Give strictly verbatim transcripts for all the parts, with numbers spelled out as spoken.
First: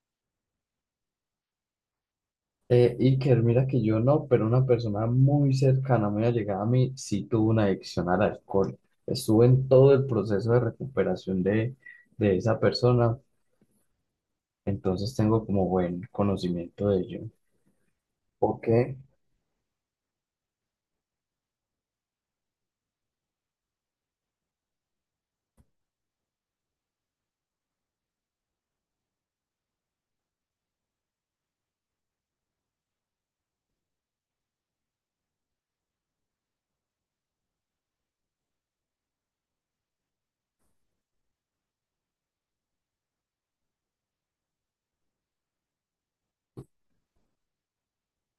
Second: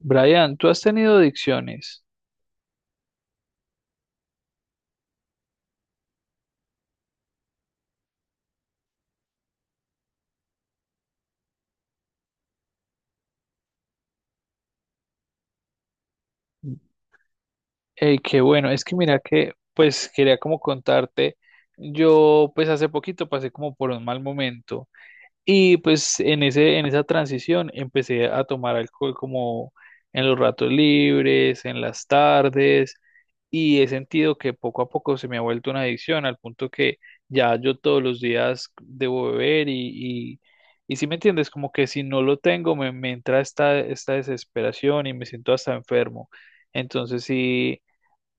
Brian, ¿tú has tenido adicciones? Eh, Iker, mira que yo no, pero una persona muy cercana, muy allegada a mí, sí tuvo una adicción al alcohol. Estuve en todo el proceso de recuperación de, de esa persona, entonces tengo como buen conocimiento de ello. Eh, qué Ok. bueno, es que mira que, pues quería como contarte, yo pues hace poquito pasé como por un mal momento. Y pues en ese, en esa transición empecé a tomar alcohol como en los ratos libres, en las tardes, y he sentido que poco a poco se me ha vuelto una adicción, al punto que ya yo todos los días debo beber y, y, y si me entiendes, como que si no lo tengo me, me entra esta, esta desesperación y me siento hasta enfermo. Entonces sí,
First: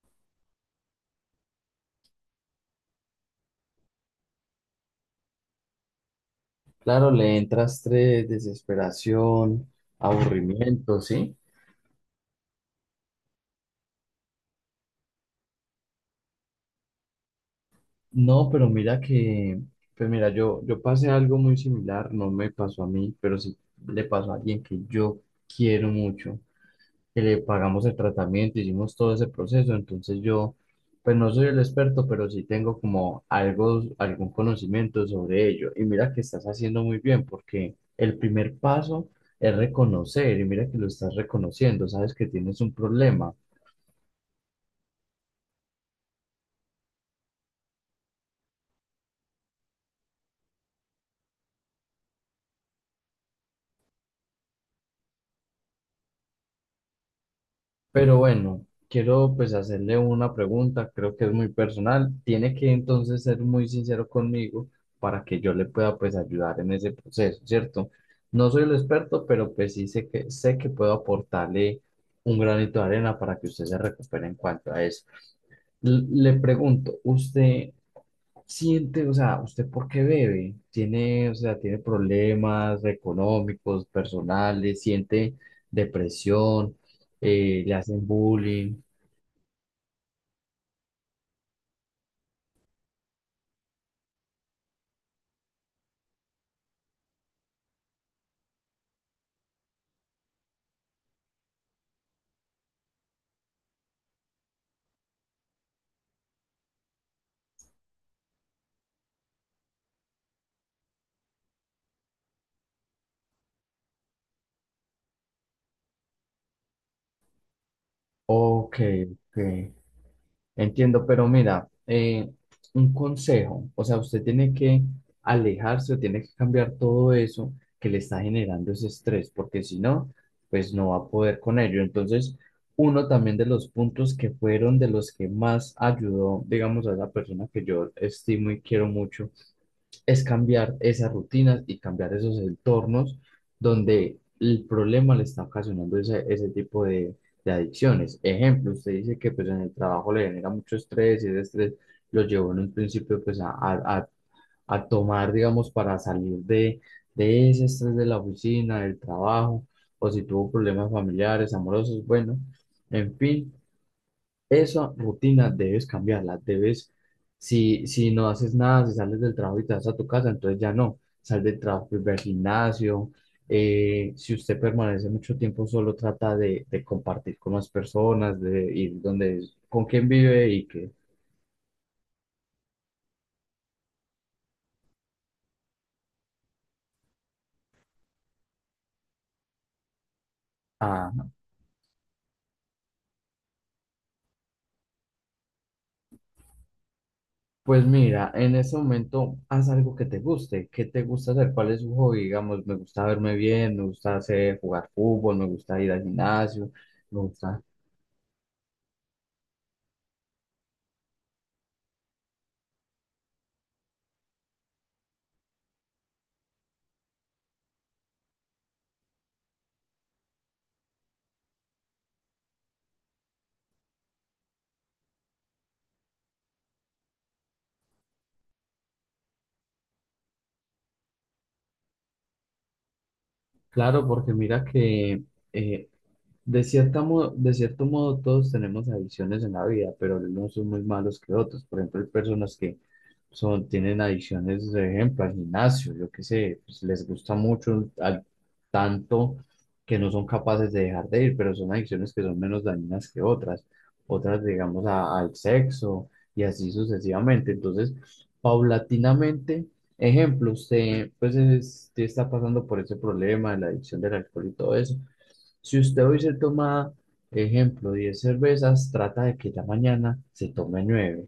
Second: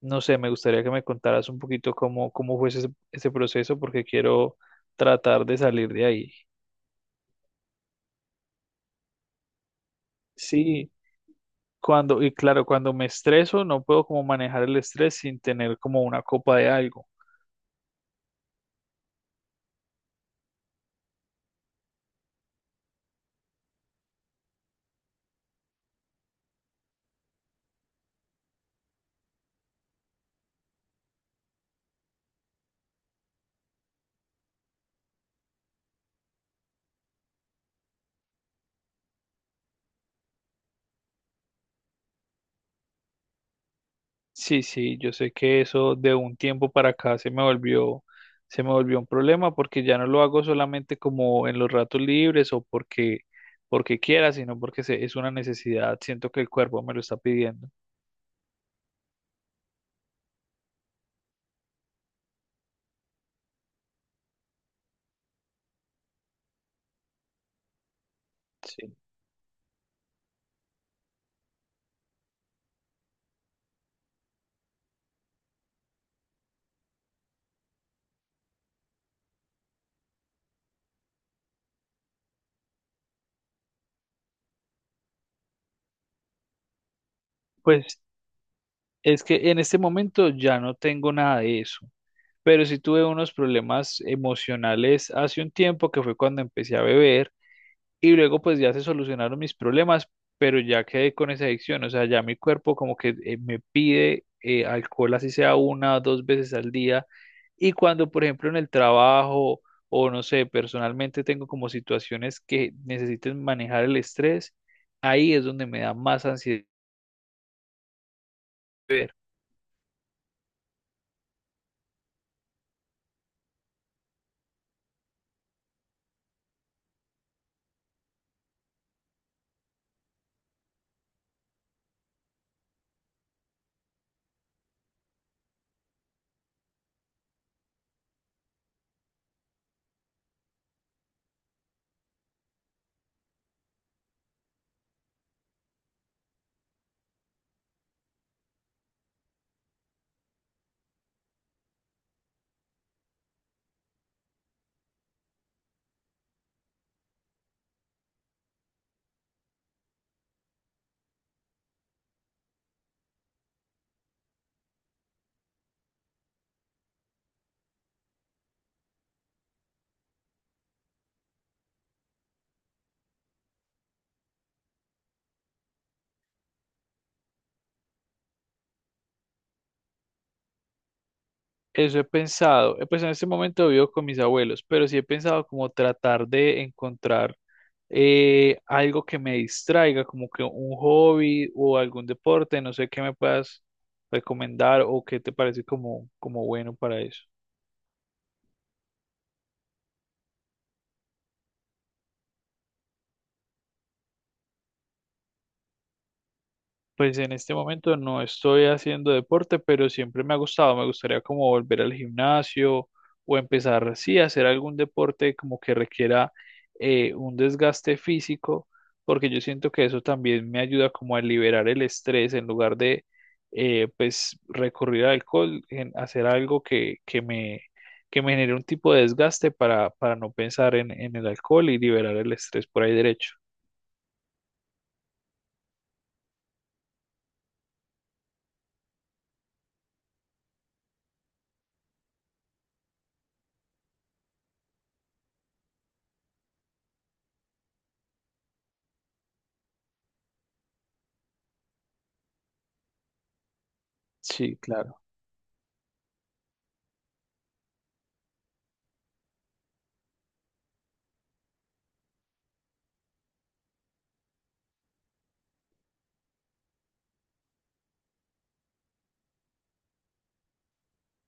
no sé, me gustaría que me contaras un poquito cómo, cómo fue ese, ese proceso, porque quiero tratar de salir de ahí. Claro, le entra estrés, desesperación, Sí. aburrimiento, ¿sí? Cuando, y claro, cuando me estreso, no puedo como manejar el estrés sin tener como una copa de algo. No, pero mira que, pues mira, yo, yo pasé algo muy similar, no me pasó a mí, pero sí le pasó a alguien que yo quiero mucho. Que le pagamos el tratamiento, hicimos todo ese proceso, entonces yo, pues no soy el experto, pero sí tengo como algo, algún conocimiento sobre ello. Y mira que estás haciendo muy bien, porque el primer paso es reconocer, y mira que lo estás reconociendo, sabes que tienes un problema. Sí, sí, yo sé que eso de un tiempo para acá se me volvió, se me volvió un problema porque ya no lo hago solamente como en los ratos libres o porque, porque quiera, sino porque se- es una necesidad. Siento que el cuerpo me lo está pidiendo. Pero bueno, quiero pues hacerle una pregunta, creo que es muy personal. Tiene que entonces ser muy sincero conmigo para que yo le pueda pues ayudar en ese proceso, ¿cierto? No soy el Sí. experto, pero pues sí sé que sé que puedo aportarle un granito de arena para que usted se recupere en cuanto a eso. L- Le pregunto, ¿usted siente, o sea, ¿usted por qué bebe? Tiene, o sea, tiene problemas económicos, personales, siente depresión, eh, le Pues hacen bullying. es que en este momento ya no tengo nada de eso. Pero sí tuve unos problemas emocionales hace un tiempo que fue cuando empecé a beber y luego pues ya se solucionaron mis problemas, pero ya quedé con esa adicción, o sea, ya mi cuerpo como que eh, me pide eh, alcohol así sea una o dos veces al día y cuando por ejemplo en el trabajo o no sé, personalmente tengo como situaciones que necesiten manejar el estrés, ahí es donde me da más ansiedad. Ok, Ver. ok. Entiendo, pero mira, eh, un consejo, o sea, usted tiene que alejarse o tiene que cambiar todo eso que le está generando ese estrés, porque si no, pues no va a poder con ello. Entonces, uno también de los puntos que fueron de los que más ayudó, digamos, a esa persona que yo estimo y quiero mucho, es cambiar esas rutinas y cambiar esos entornos donde el problema le está ocasionando ese, ese tipo de, de adicciones. Ejemplo, usted dice que pues en el trabajo le genera mucho estrés y ese estrés lo llevó en un principio pues a, a, a- a tomar, digamos, para salir de, de ese estrés de la oficina, del trabajo, o si tuvo problemas familiares, amorosos, bueno, en fin, esa rutina debes cambiarla, debes, si, si no haces nada, si sales del trabajo y te vas a tu casa, entonces ya no, sal del trabajo, pues, ve al gimnasio. Eh, si usted permanece mucho tiempo solo, trata de, de compartir con las personas, de ir donde, con quién vive y que, Eso he pensado, eh, pues en este momento vivo con mis abuelos, pero sí he pensado como tratar de encontrar eh, algo que me distraiga, como que un ah, hobby o algún deporte, no sé qué me puedas recomendar o qué te parece como, como bueno para eso. pues mira, en ese momento haz algo que te guste. ¿Qué te gusta hacer? ¿Cuál es su hobby? Digamos, me gusta verme bien, me gusta hacer, jugar fútbol, me gusta ir al gimnasio, Pues me en este gusta, momento no estoy haciendo deporte, pero siempre me ha gustado. Me gustaría como volver al gimnasio o empezar, sí, a hacer algún deporte como que requiera eh, un desgaste físico, porque yo siento que eso también me ayuda como a liberar el estrés en lugar de, eh, pues, recurrir al alcohol, en hacer algo que, que me, que me genere un tipo de desgaste para, para no pensar en, en el alcohol y liberar el estrés por ahí derecho. claro, porque mira que eh, de cierta mo- de cierto modo, todos tenemos adicciones en la vida, pero algunos son muy malos que otros. Por ejemplo, hay personas que son, tienen adicciones, por ejemplo, al gimnasio, yo qué sé, pues les gusta mucho, a tanto que no son capaces de dejar de ir, pero son adicciones que son menos dañinas que otras, otras Sí, digamos claro. a- al sexo y así sucesivamente. Entonces, paulatinamente, ejemplo, usted pues es- usted está pasando por ese problema de la adicción del alcohol y todo eso. Si usted hoy se toma, ejemplo, diez cervezas, trata de que ya mañana se tome nueve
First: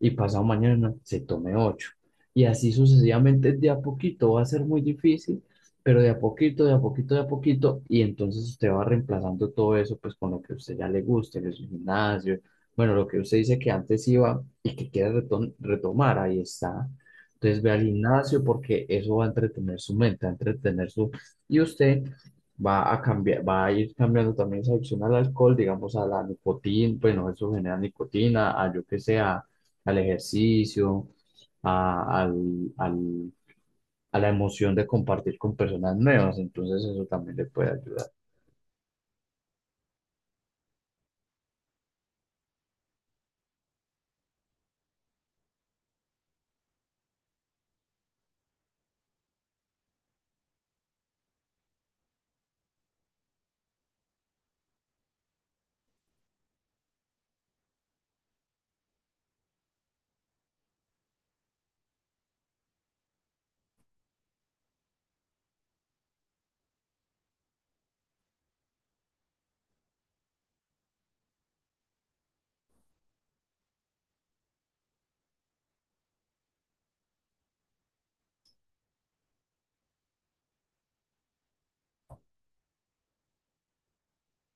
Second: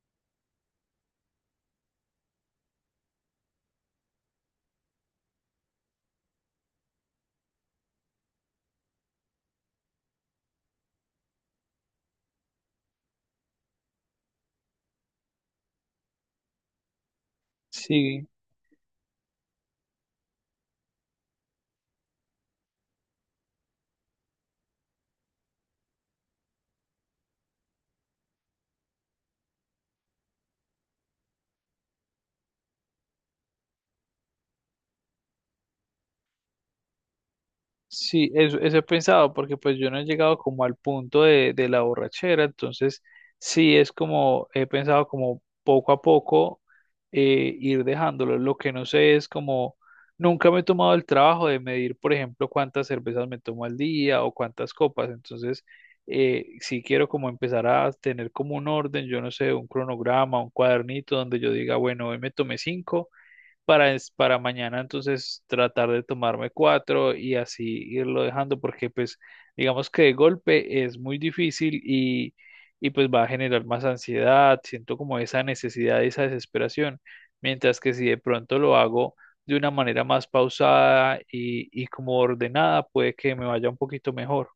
y pasado mañana se tome ocho. Y así sucesivamente, de a poquito va a ser muy difícil, pero de a poquito, de a poquito, de a poquito, y entonces usted va reemplazando todo eso pues con lo que a usted ya le guste, el gimnasio, bueno, lo que usted dice que antes iba y que quiere retom- retomar, ahí está. Entonces ve al Sí. gimnasio porque eso va a entretener su mente, va a entretener su... Y usted va a cambiar, va a ir cambiando también esa adicción al alcohol, digamos a la nicotina, bueno, eso genera nicotina, a yo que sea, al ejercicio, a- al, al a la emoción de compartir con personas nuevas, entonces eso también le puede ayudar. Sí, eso, eso he pensado, porque pues yo no he llegado como al punto de, de la borrachera, entonces sí es como he pensado como poco a poco eh, ir dejándolo. Lo que no sé es como nunca me he tomado el trabajo de medir, por ejemplo, cuántas cervezas me tomo al día o cuántas copas, entonces eh, sí quiero como empezar a tener como un orden, yo no sé, un cronograma, un cuadernito donde yo diga, bueno, hoy me tomé cinco para, es- para mañana entonces tratar de tomarme cuatro y así irlo dejando porque pues digamos que de golpe es muy difícil y, y pues va a generar más ansiedad, siento como esa necesidad, esa desesperación, mientras que si de pronto lo hago de una manera más pausada y, y como ordenada puede que me vaya un poquito mejor.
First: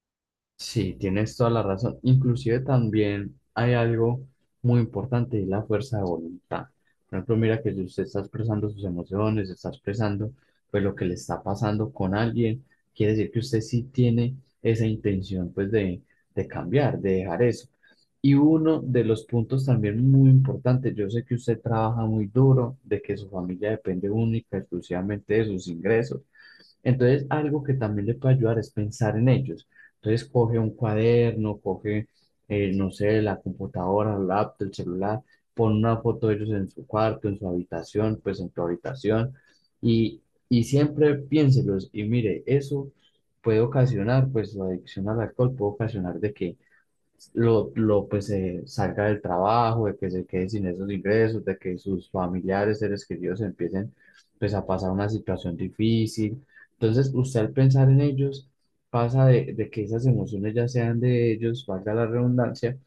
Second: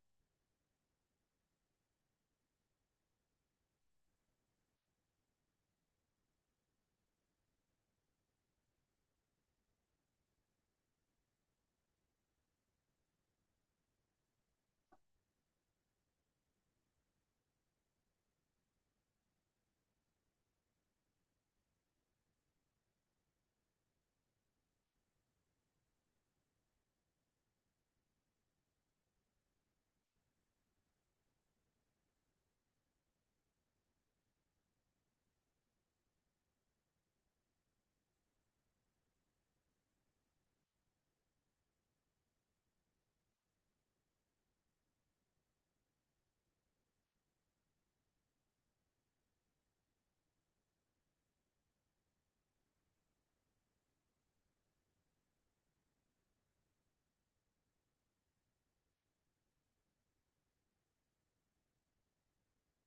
Sí, tienes toda la razón. Inclusive también hay algo muy importante y es la fuerza de voluntad. Por ejemplo, mira que si usted está expresando sus emociones, está expresando pues lo que le está pasando con alguien, quiere decir que usted sí tiene esa intención pues de, de cambiar, de dejar eso. Y uno de los puntos también muy importantes, yo sé que usted trabaja muy duro, de que su familia depende única, exclusivamente de sus ingresos, entonces, algo que también le puede ayudar es pensar en ellos. Entonces, coge un cuaderno, coge, eh, no sé, la computadora, el laptop, el celular, pon una foto de ellos en su cuarto, en su habitación, pues en tu habitación, y, y siempre piénselos. Y mire, eso puede ocasionar, pues la adicción al alcohol puede ocasionar de que lo, lo pues eh, salga del trabajo, de que se quede sin esos ingresos, de que sus familiares, seres queridos empiecen pues a pasar una situación difícil. Entonces, usted al pensar en ellos pasa de, de que esas emociones ya sean de ellos, valga la redundancia,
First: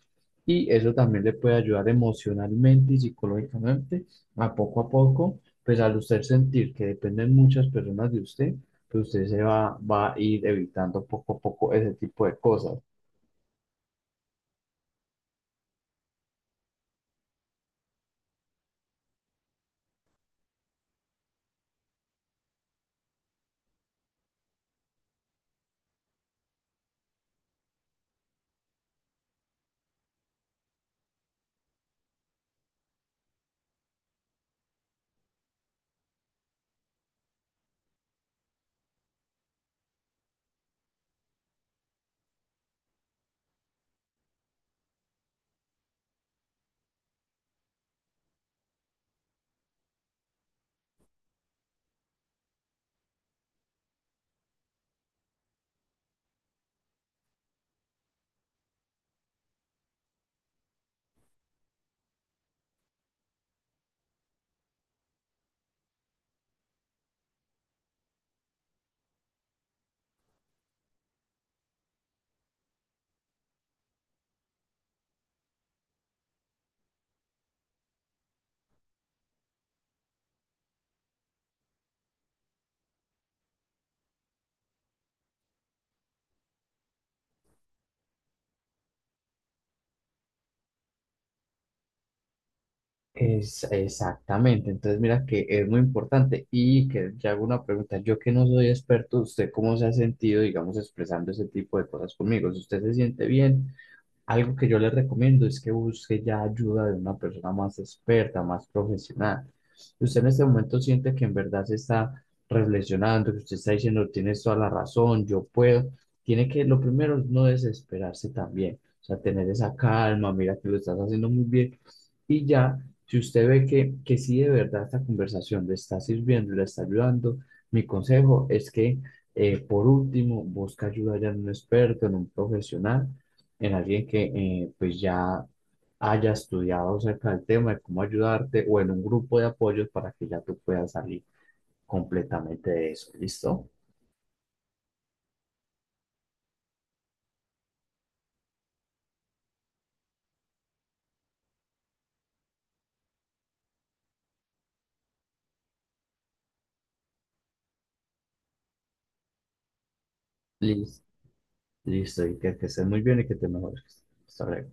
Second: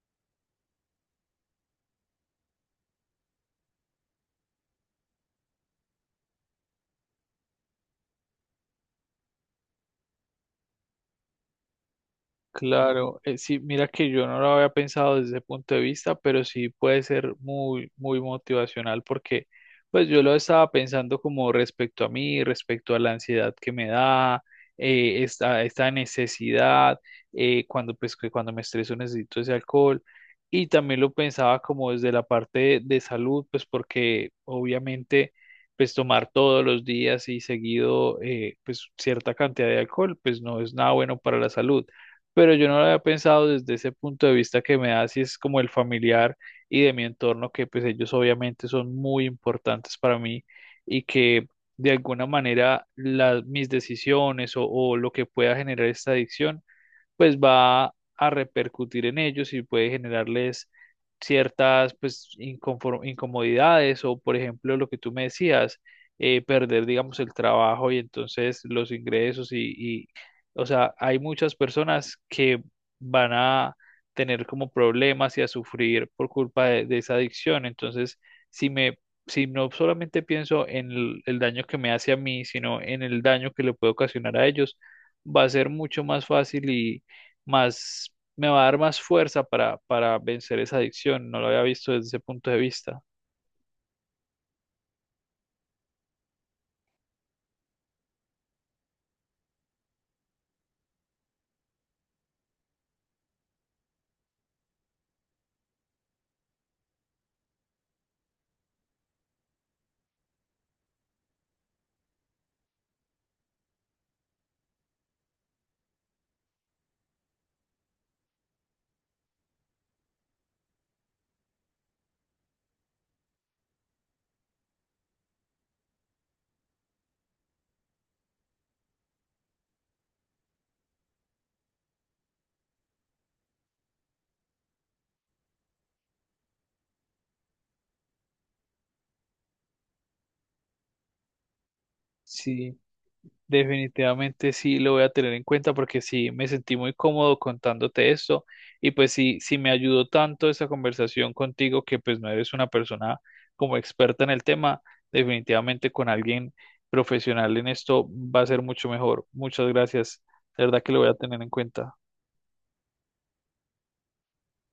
y eso también le puede ayudar emocionalmente y psicológicamente a poco a poco, pues al usted sentir que dependen muchas personas de usted, pues usted se va, va a ir evitando poco a poco ese tipo de cosas. Claro, eh, sí, mira que yo no lo había pensado desde ese punto de vista, pero sí puede ser muy, muy motivacional porque pues yo lo estaba pensando como respecto a mí, respecto a la ansiedad que me da, eh, esta, esta necesidad, eh, cuando pues que cuando me estreso necesito ese alcohol y también lo pensaba como desde la parte de, de salud, pues porque obviamente pues tomar todos los días y seguido eh, pues cierta cantidad de alcohol pues no es nada bueno para la salud, pero yo no lo había pensado desde ese punto de vista que me da, si es como el familiar y de mi entorno, que pues ellos obviamente son muy importantes para mí y que de alguna manera las mis decisiones o, o lo que pueda generar esta adicción pues va a repercutir en ellos y puede generarles ciertas pues inconfor- incomodidades o por ejemplo lo que tú me decías, eh, perder digamos el trabajo y entonces los ingresos y, y o sea, hay muchas personas que van a tener como problemas y a sufrir por culpa de, de esa adicción. Entonces, si me, si no solamente pienso en el, el daño que me hace a mí, sino en el daño que le puede ocasionar a ellos, va a ser mucho más fácil y, más, me va a dar más fuerza para, para vencer esa adicción. No lo había visto desde ese punto de vista. Es, exactamente, entonces mira que es muy importante y que ya hago una pregunta, yo que no soy experto, ¿usted cómo se ha sentido, digamos, expresando ese tipo de cosas conmigo? Si ¿Usted se siente bien? Algo que yo les recomiendo es que busque ya ayuda de una persona más experta, más profesional. Si usted en este momento siente que en verdad se está reflexionando, que usted está diciendo, tienes toda la razón, yo puedo. Tiene que, lo primero es no desesperarse también, o sea, tener esa calma, mira que lo estás haciendo muy bien. Y ya, si usted ve que, que sí de verdad esta conversación le está sirviendo, le está ayudando, mi consejo es que, eh, por último, busque ayuda ya en un experto, en un profesional, en alguien que eh, pues ya haya estudiado acerca del tema de cómo ayudarte o en un grupo de apoyos para que ya tú puedas salir completamente Sí, de eso. ¿Listo? definitivamente sí lo voy a tener en cuenta porque sí me sentí muy cómodo contándote esto y pues sí, sí me ayudó tanto esa conversación contigo, que pues no eres una persona como experta en el tema, definitivamente con alguien profesional en esto va a ser mucho mejor. Muchas gracias. De verdad que lo Listo. voy a tener en cuenta. Listo. Y que, que estés muy bien y que te mejores. Hasta luego.